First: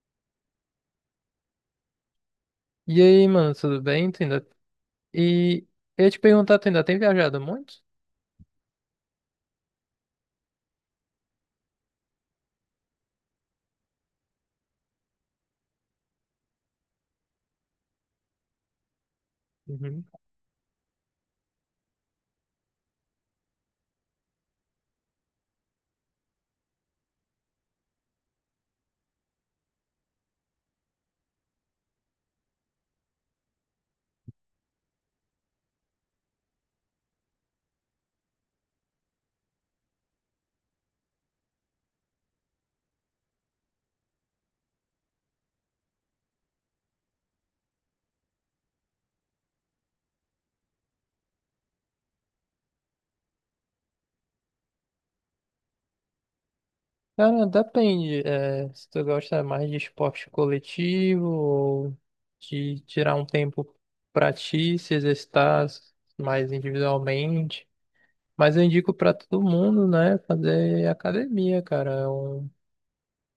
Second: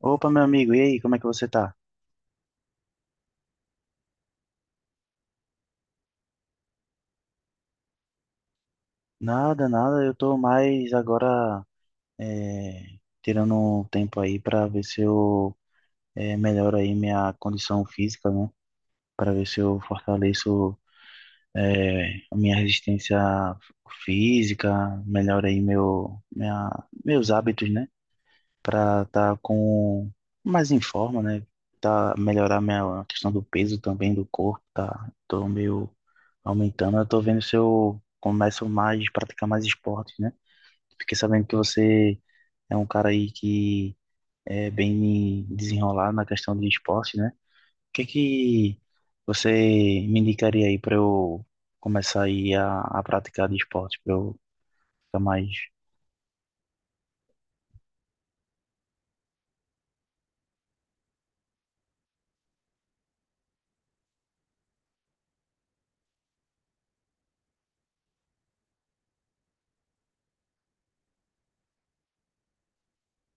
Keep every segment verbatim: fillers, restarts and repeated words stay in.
Opa, meu amigo, e aí, como é que você tá? E aí, mano, tudo bem? Tu ainda... E eu ia te perguntar, tu ainda tem viajado muito? Nada, nada, Eu tô mais agora é, tirando um tempo aí pra ver se eu é, melhoro aí minha condição física, né? Para ver se eu Uhum. fortaleço é, a minha resistência física, melhoro aí meu, minha, meus hábitos, né? Para estar com mais em forma, né? Tá, melhorar minha a questão do peso também do corpo, tá? Tô meio aumentando. Eu tô vendo se eu começo mais, praticar mais esportes, né? Fiquei sabendo que você é um cara aí que é bem desenrolado na questão de esporte, né? O que que você me indicaria aí para eu começar aí a, a praticar de esporte, para eu ficar mais. Cara, depende, é, se tu gosta mais de esporte coletivo ou de tirar um tempo pra ti, se exercitar mais individualmente. Mas eu indico para todo mundo, né, fazer academia, cara. É um,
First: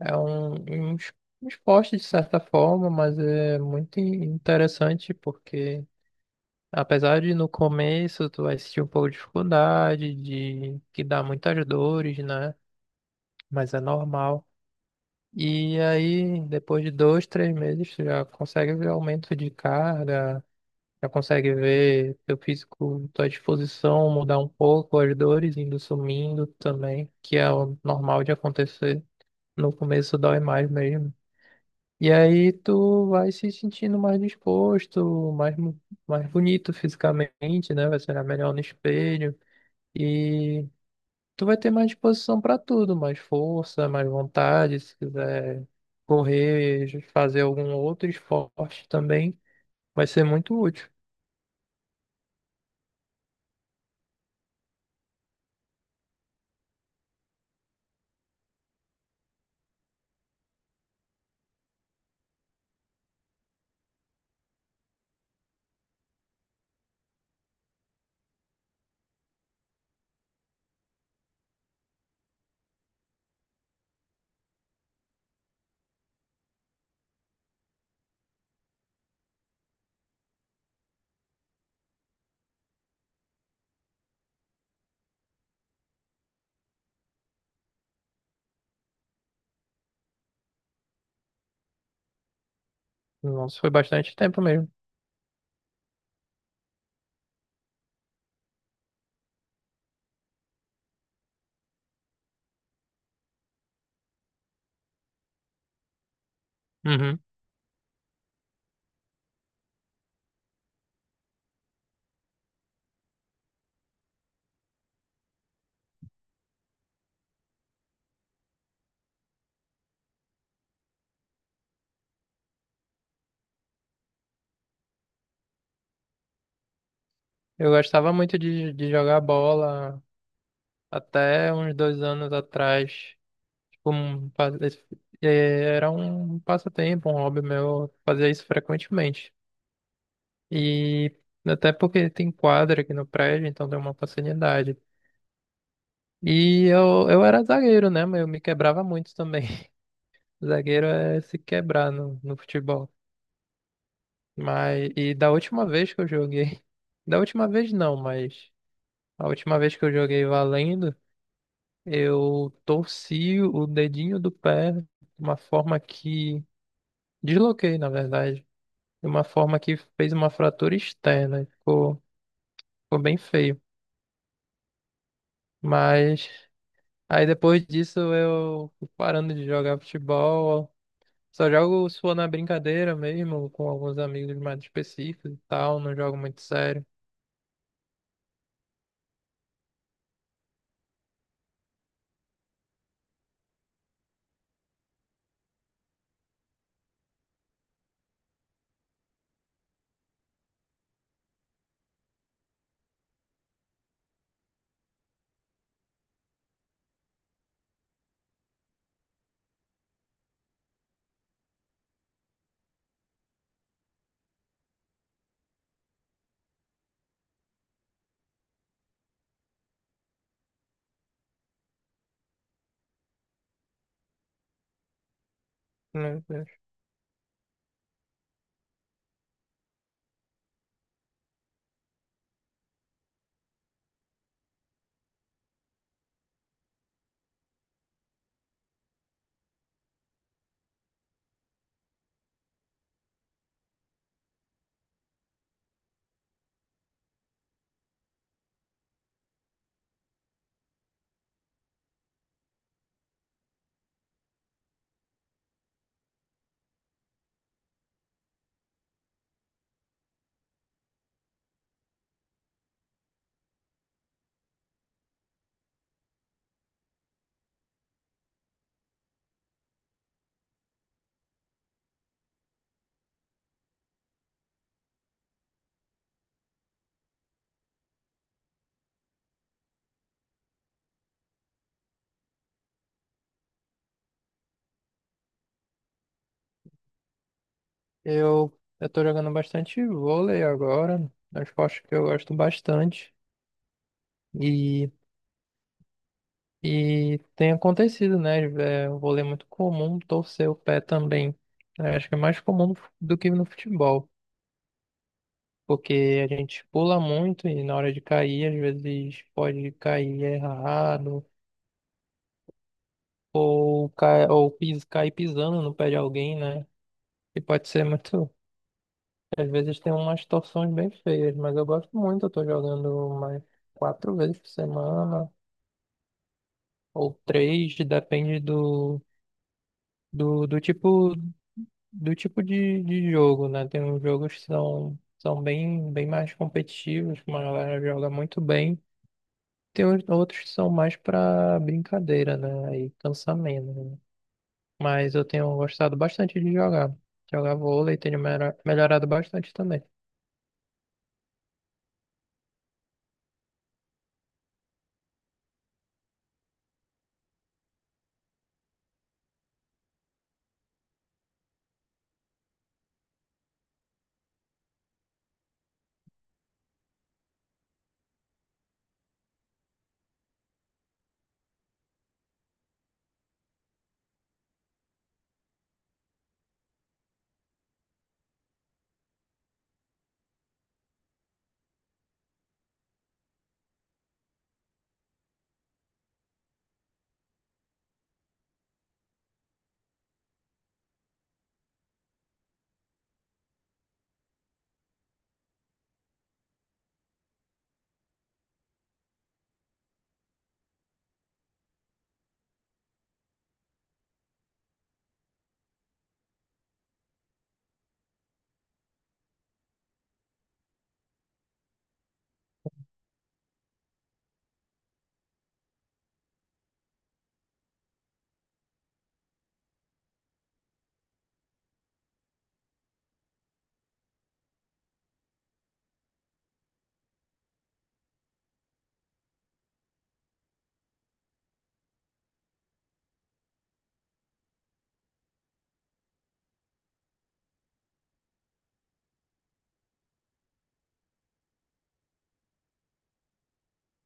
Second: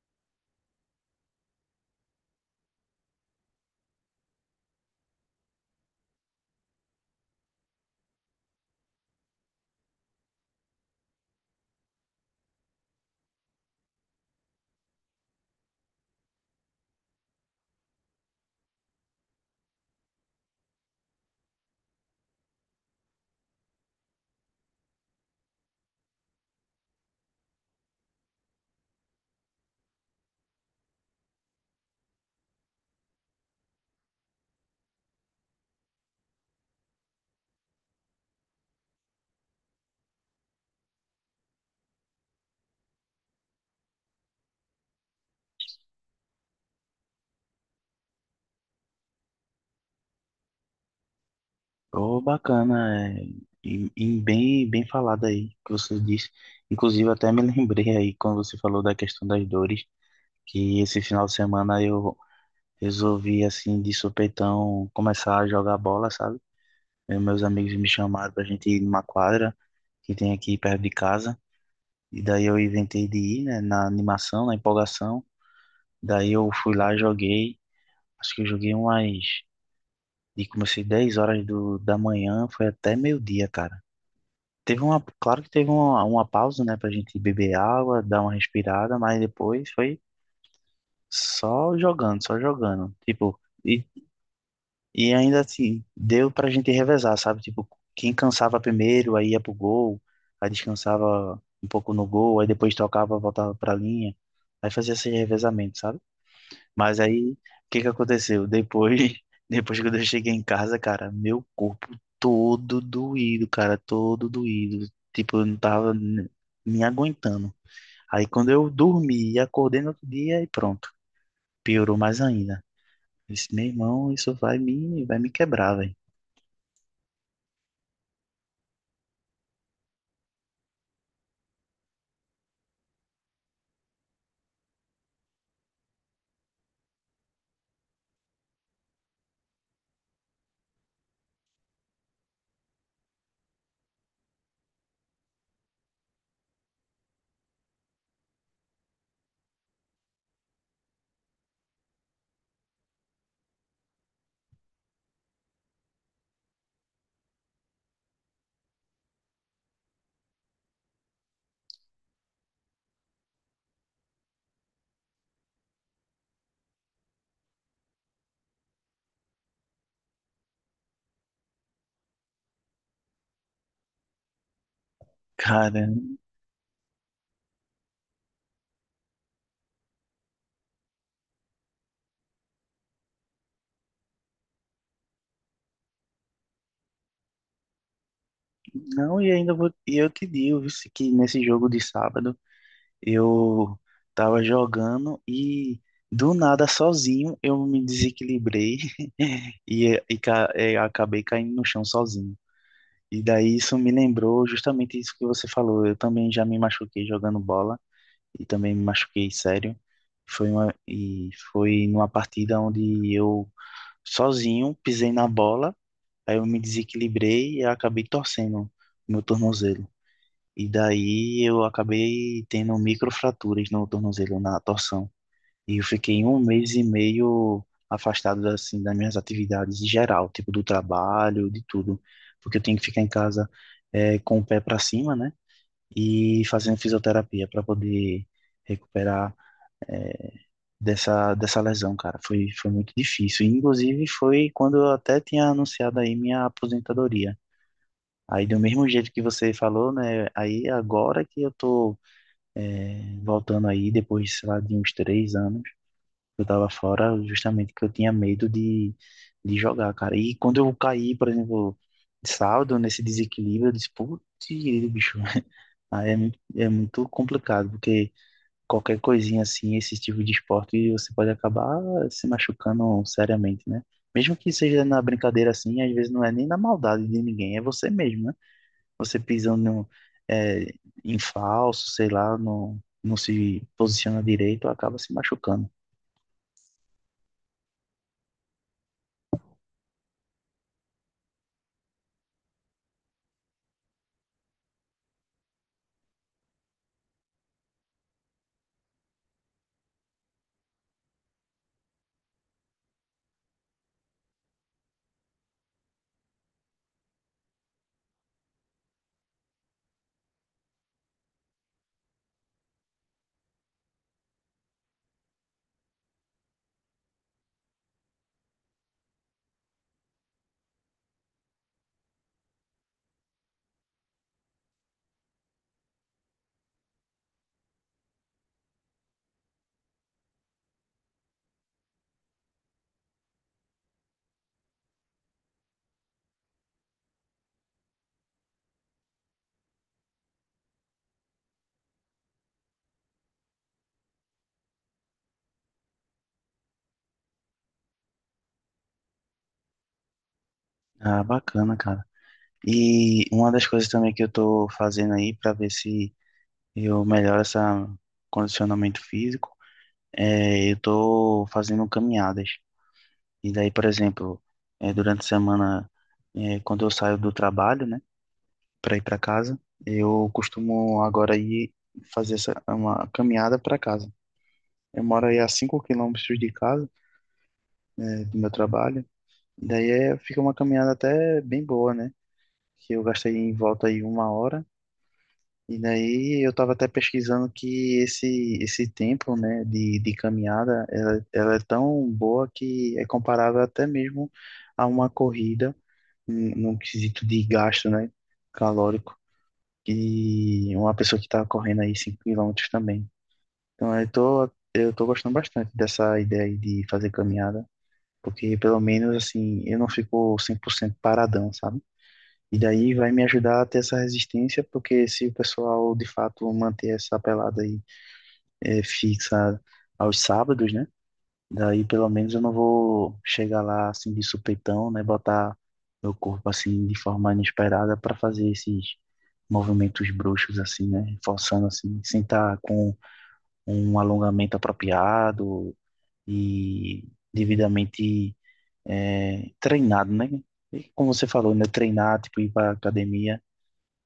é um, um es- um esporte de certa forma, mas é muito in- interessante porque, apesar de no começo tu vai sentir um pouco de dificuldade, de que dá muitas dores, né, mas é normal. E aí, depois de dois, três meses, tu já consegue ver aumento de carga, já consegue ver teu físico, tua disposição mudar um pouco, as dores indo sumindo também, que é o normal de acontecer. No começo dói mais mesmo. E aí tu vai se sentindo mais disposto, mais, mo- mais bonito fisicamente, né? Vai ser melhor no espelho. E tu vai ter mais disposição para tudo, mais força, mais vontade, se quiser correr, fazer algum outro esporte também, vai ser muito útil. Oh, bacana, é, e, e bem, bem falado aí que você disse. Inclusive, até me lembrei aí quando você falou da questão das dores, que esse final de semana eu resolvi, assim, de supetão, começar a jogar bola, sabe? E meus amigos me chamaram pra gente ir numa quadra que tem aqui perto de casa, e daí eu inventei de ir, né, na animação, na empolgação. Daí eu fui lá, joguei, acho que eu joguei umas, e comecei dez horas do, da manhã, foi até meio-dia, cara. Teve uma, claro que teve uma, uma pausa, né, pra gente beber água, dar uma respirada, mas depois foi só jogando, só jogando. Tipo, Nossa, foi e, bastante tempo mesmo. e ainda assim, deu pra gente revezar, sabe? Tipo, quem cansava primeiro, aí ia pro gol, aí descansava um pouco no gol, aí depois tocava, voltava pra linha, aí fazia esse revezamento, sabe? Mas Uhum. aí, o que que aconteceu? Depois, depois que eu cheguei em casa, cara, meu corpo todo doído, cara, todo doído. Tipo, eu não tava ne- me aguentando. Aí quando eu dormi e acordei no outro dia, e pronto, piorou mais ainda. Eu disse, meu irmão, isso vai me, vai me quebrar, velho. Eu gostava muito de, de jogar bola até uns dois anos atrás. Tipo, um pa- eh, Era um passatempo, um hobby meu. Eu Fazia isso frequentemente. E até porque tem quadra aqui no prédio, então deu uma facilidade. E eu, eu era zagueiro, né? Mas eu me quebrava muito também. Zagueiro é se quebrar no, no futebol. Mas, e da última vez que eu joguei. Da última vez não, mas a última vez que eu joguei valendo. Eu torci o dedinho do pé de uma forma que. Desloquei, na verdade. De uma forma que fez uma fratura externa. Ficou, ficou bem feio. Cara, Mas aí depois disso eu fui parando de jogar futebol. Só jogo só na brincadeira mesmo, com alguns amigos mais específicos e tal. Não jogo muito sério. não, e ainda vou, e eu te digo, viu, que nesse jogo de sábado. Eu tava jogando e do nada sozinho eu me desequilibrei e, e, ca- e acabei caindo no chão sozinho. E daí isso me lembrou justamente isso que você falou. Eu também já me machuquei jogando bola e também me machuquei sério. Foi uma, e foi numa partida onde eu sozinho pisei na bola, aí eu me desequilibrei e acabei torcendo meu tornozelo. E daí eu acabei tendo microfraturas no tornozelo, na torção. E eu Né? fiquei um Né. mês e meio afastado assim das minhas atividades em geral, tipo do trabalho, de tudo, porque eu tenho que ficar em casa eh, com o pé para cima, né? E fazendo fisioterapia para poder recuperar eh, dessa dessa lesão, cara. Foi foi muito difícil. E, inclusive foi quando eu até tinha anunciado aí minha aposentadoria. Aí do mesmo jeito que você falou, né? Aí agora que eu tô é, voltando aí, depois, sei lá, de uns três anos, eu tava fora justamente que eu tinha medo de, de jogar, cara. E quando eu caí, por exemplo, de saldo, nesse desequilíbrio, eu disse, putz, bicho, aí é muito, é muito complicado, porque qualquer coisinha assim, esse tipo de esporte, você pode acabar se machucando seriamente, né? Mesmo que seja na brincadeira assim, às vezes não é nem na maldade de ninguém, é você mesmo, né? Você pisando no, é, em falso, sei lá, não, não se posiciona direito, acaba se machucando. Eu, eu tô jogando bastante vôlei agora. É um esporte que eu gosto bastante. e E tem acontecido, né? É um vôlei muito comum torcer o pé também. Eu acho que é mais comum do que no futebol, porque a gente pula muito e na hora de cair, às vezes pode cair errado, ou, cai, ou pis, cair pisando no pé de alguém, né? E pode ser muito. Às vezes tem umas torções bem feias, mas eu gosto muito. Eu tô jogando mais quatro vezes por semana, ou três, depende do, do, do tipo. Do tipo de, de jogo, né? Tem uns jogos que são, são bem, bem mais competitivos, que uma galera joga muito bem. Tem os- outros que são mais pra brincadeira, né? Aí cansa menos, né? Mas eu tenho gostado bastante de jogar. Jogar vôlei tenho melhora- melhorado bastante também. Ah, bacana, cara. E uma das coisas também que eu tô fazendo aí para ver se eu melhoro esse condicionamento físico, é, eu tô fazendo caminhadas. E daí, por exemplo, é, durante a semana, é, quando eu saio do trabalho, né, para ir para casa, eu costumo agora ir fazer essa, uma caminhada para casa. Eu moro aí a cinco quilômetros de casa, né, do meu trabalho. Daí é, fica uma caminhada até bem boa, né? Que eu gastei em volta aí uma hora. E daí eu estava até pesquisando que esse, esse tempo, né, de, de caminhada, ela, ela é tão boa que é comparável até mesmo a uma corrida, hum, num quesito de gasto, né, calórico, que uma pessoa que está correndo aí cinco quilômetros também. Então eu tô, eu tô gostando bastante dessa ideia aí de fazer caminhada. Porque pelo menos assim eu não fico cem por cento paradão, sabe? E daí vai me ajudar a ter essa resistência, porque se o pessoal de fato manter essa pelada aí é, fixa aos sábados, né? Daí pelo menos eu não vou chegar lá assim de supetão, né? Botar meu corpo assim de forma inesperada para fazer esses movimentos bruxos assim, né? Forçando assim, sem estar com um alongamento apropriado e devidamente é, treinado, né? E como você falou, né? Treinar, tipo, ir para academia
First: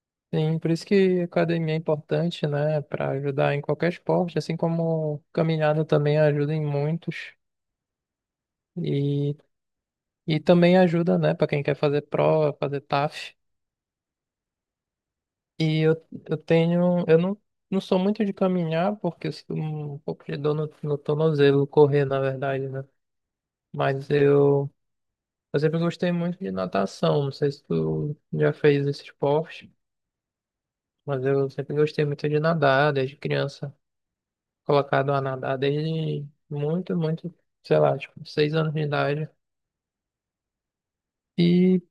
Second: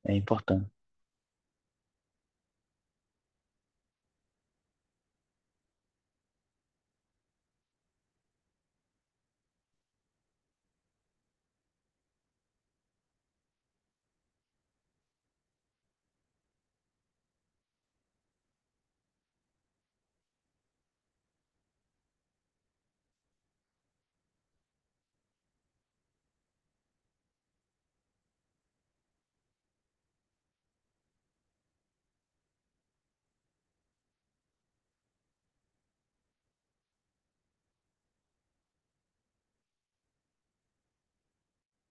é Sim, importante. por isso que academia é importante, né? Pra ajudar em qualquer esporte, assim como caminhada também ajuda em muitos. E, e também ajuda, né? Pra quem quer fazer prova, fazer taf. E eu, eu tenho. Eu não, Não sou muito de caminhar, porque eu sinto um pouco de dor no, no tornozelo, correr, na verdade, né? Mas eu, eu sempre gostei muito de natação. Não sei se tu já fez esse esporte, mas eu sempre gostei muito de nadar, desde criança. Colocado a nadar desde muito, muito, sei lá, tipo, seis anos de idade. E,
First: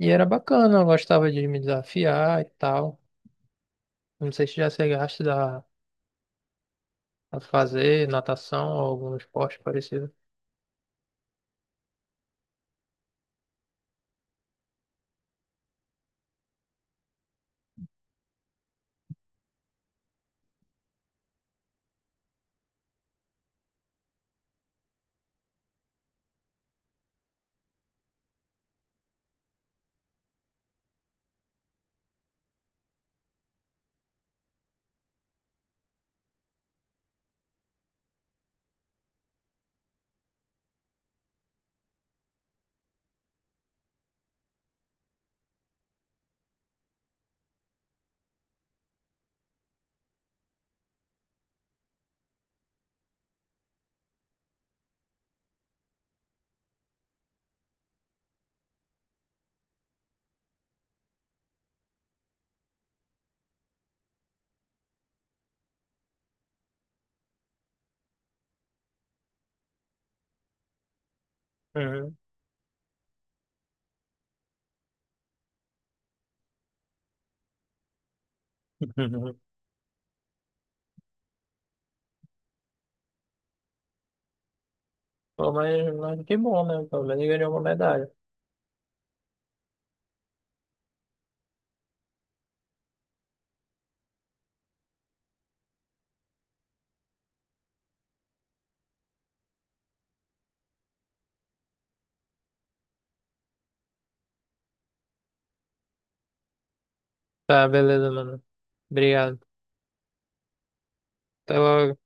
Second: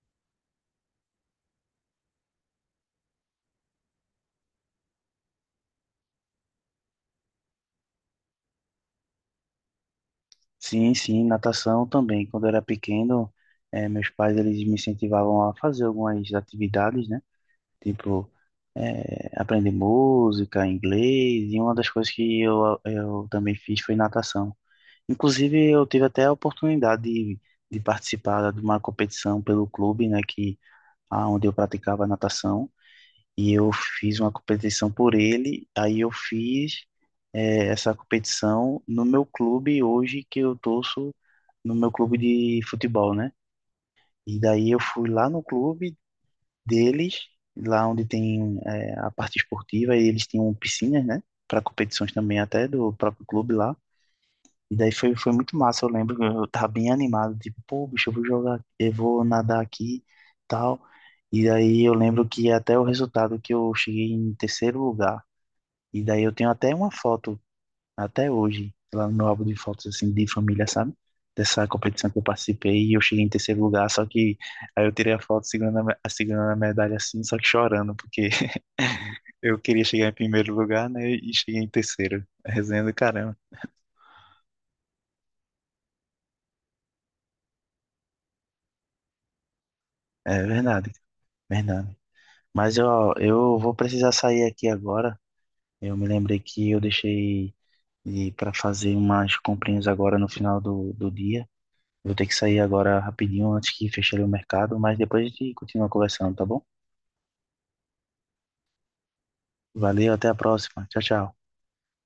e era bacana, eu gostava de me desafiar e tal. Não sei se já chegaste a, a fazer natação ou algum esporte parecido. Sim, sim, natação também. Quando eu era pequeno, é, meus pais eles me incentivavam a fazer algumas atividades, né? Tipo, é, aprender música, inglês. E uma das coisas que eu, eu também fiz foi natação. Inclusive, eu tive até a oportunidade de, de participar de uma competição pelo clube, né? Que, ah, onde eu praticava natação. E eu fiz uma competição por ele, aí eu fiz eh, essa competição no meu clube hoje que eu torço, no meu clube de futebol, né? E daí eu fui lá no clube deles, lá onde tem eh, a parte esportiva, e eles tinham piscinas, né? Para competições também até do próprio clube lá. E daí foi, foi muito massa, eu lembro que eu tava bem animado, tipo, pô, bicho, eu vou jogar, eu vou nadar aqui, tal. E daí eu lembro que até o resultado que eu cheguei em terceiro lugar, e daí eu tenho até uma foto, até hoje, lá no meu álbum de fotos, assim, de família, sabe? Dessa competição Uhum. que eu participei e eu cheguei em terceiro lugar, só que aí eu tirei a foto segurando a, me- segurando a medalha assim, só que chorando, porque Uhum. eu queria chegar em primeiro lugar, né? E cheguei em terceiro. Resenha do caramba. Pô, mas, mas que bom, né? Pelo menos ganhou uma medalha. É verdade, verdade. Mas ó, eu vou precisar sair aqui agora. Eu me lembrei que eu deixei para fazer umas comprinhas agora no final do, do dia. Vou ter que sair agora rapidinho antes que feche ali o mercado, mas depois a gente continua conversando, tá bom? Tá, beleza, mano. Obrigado. Valeu, até a próxima. Tchau, tchau. Então,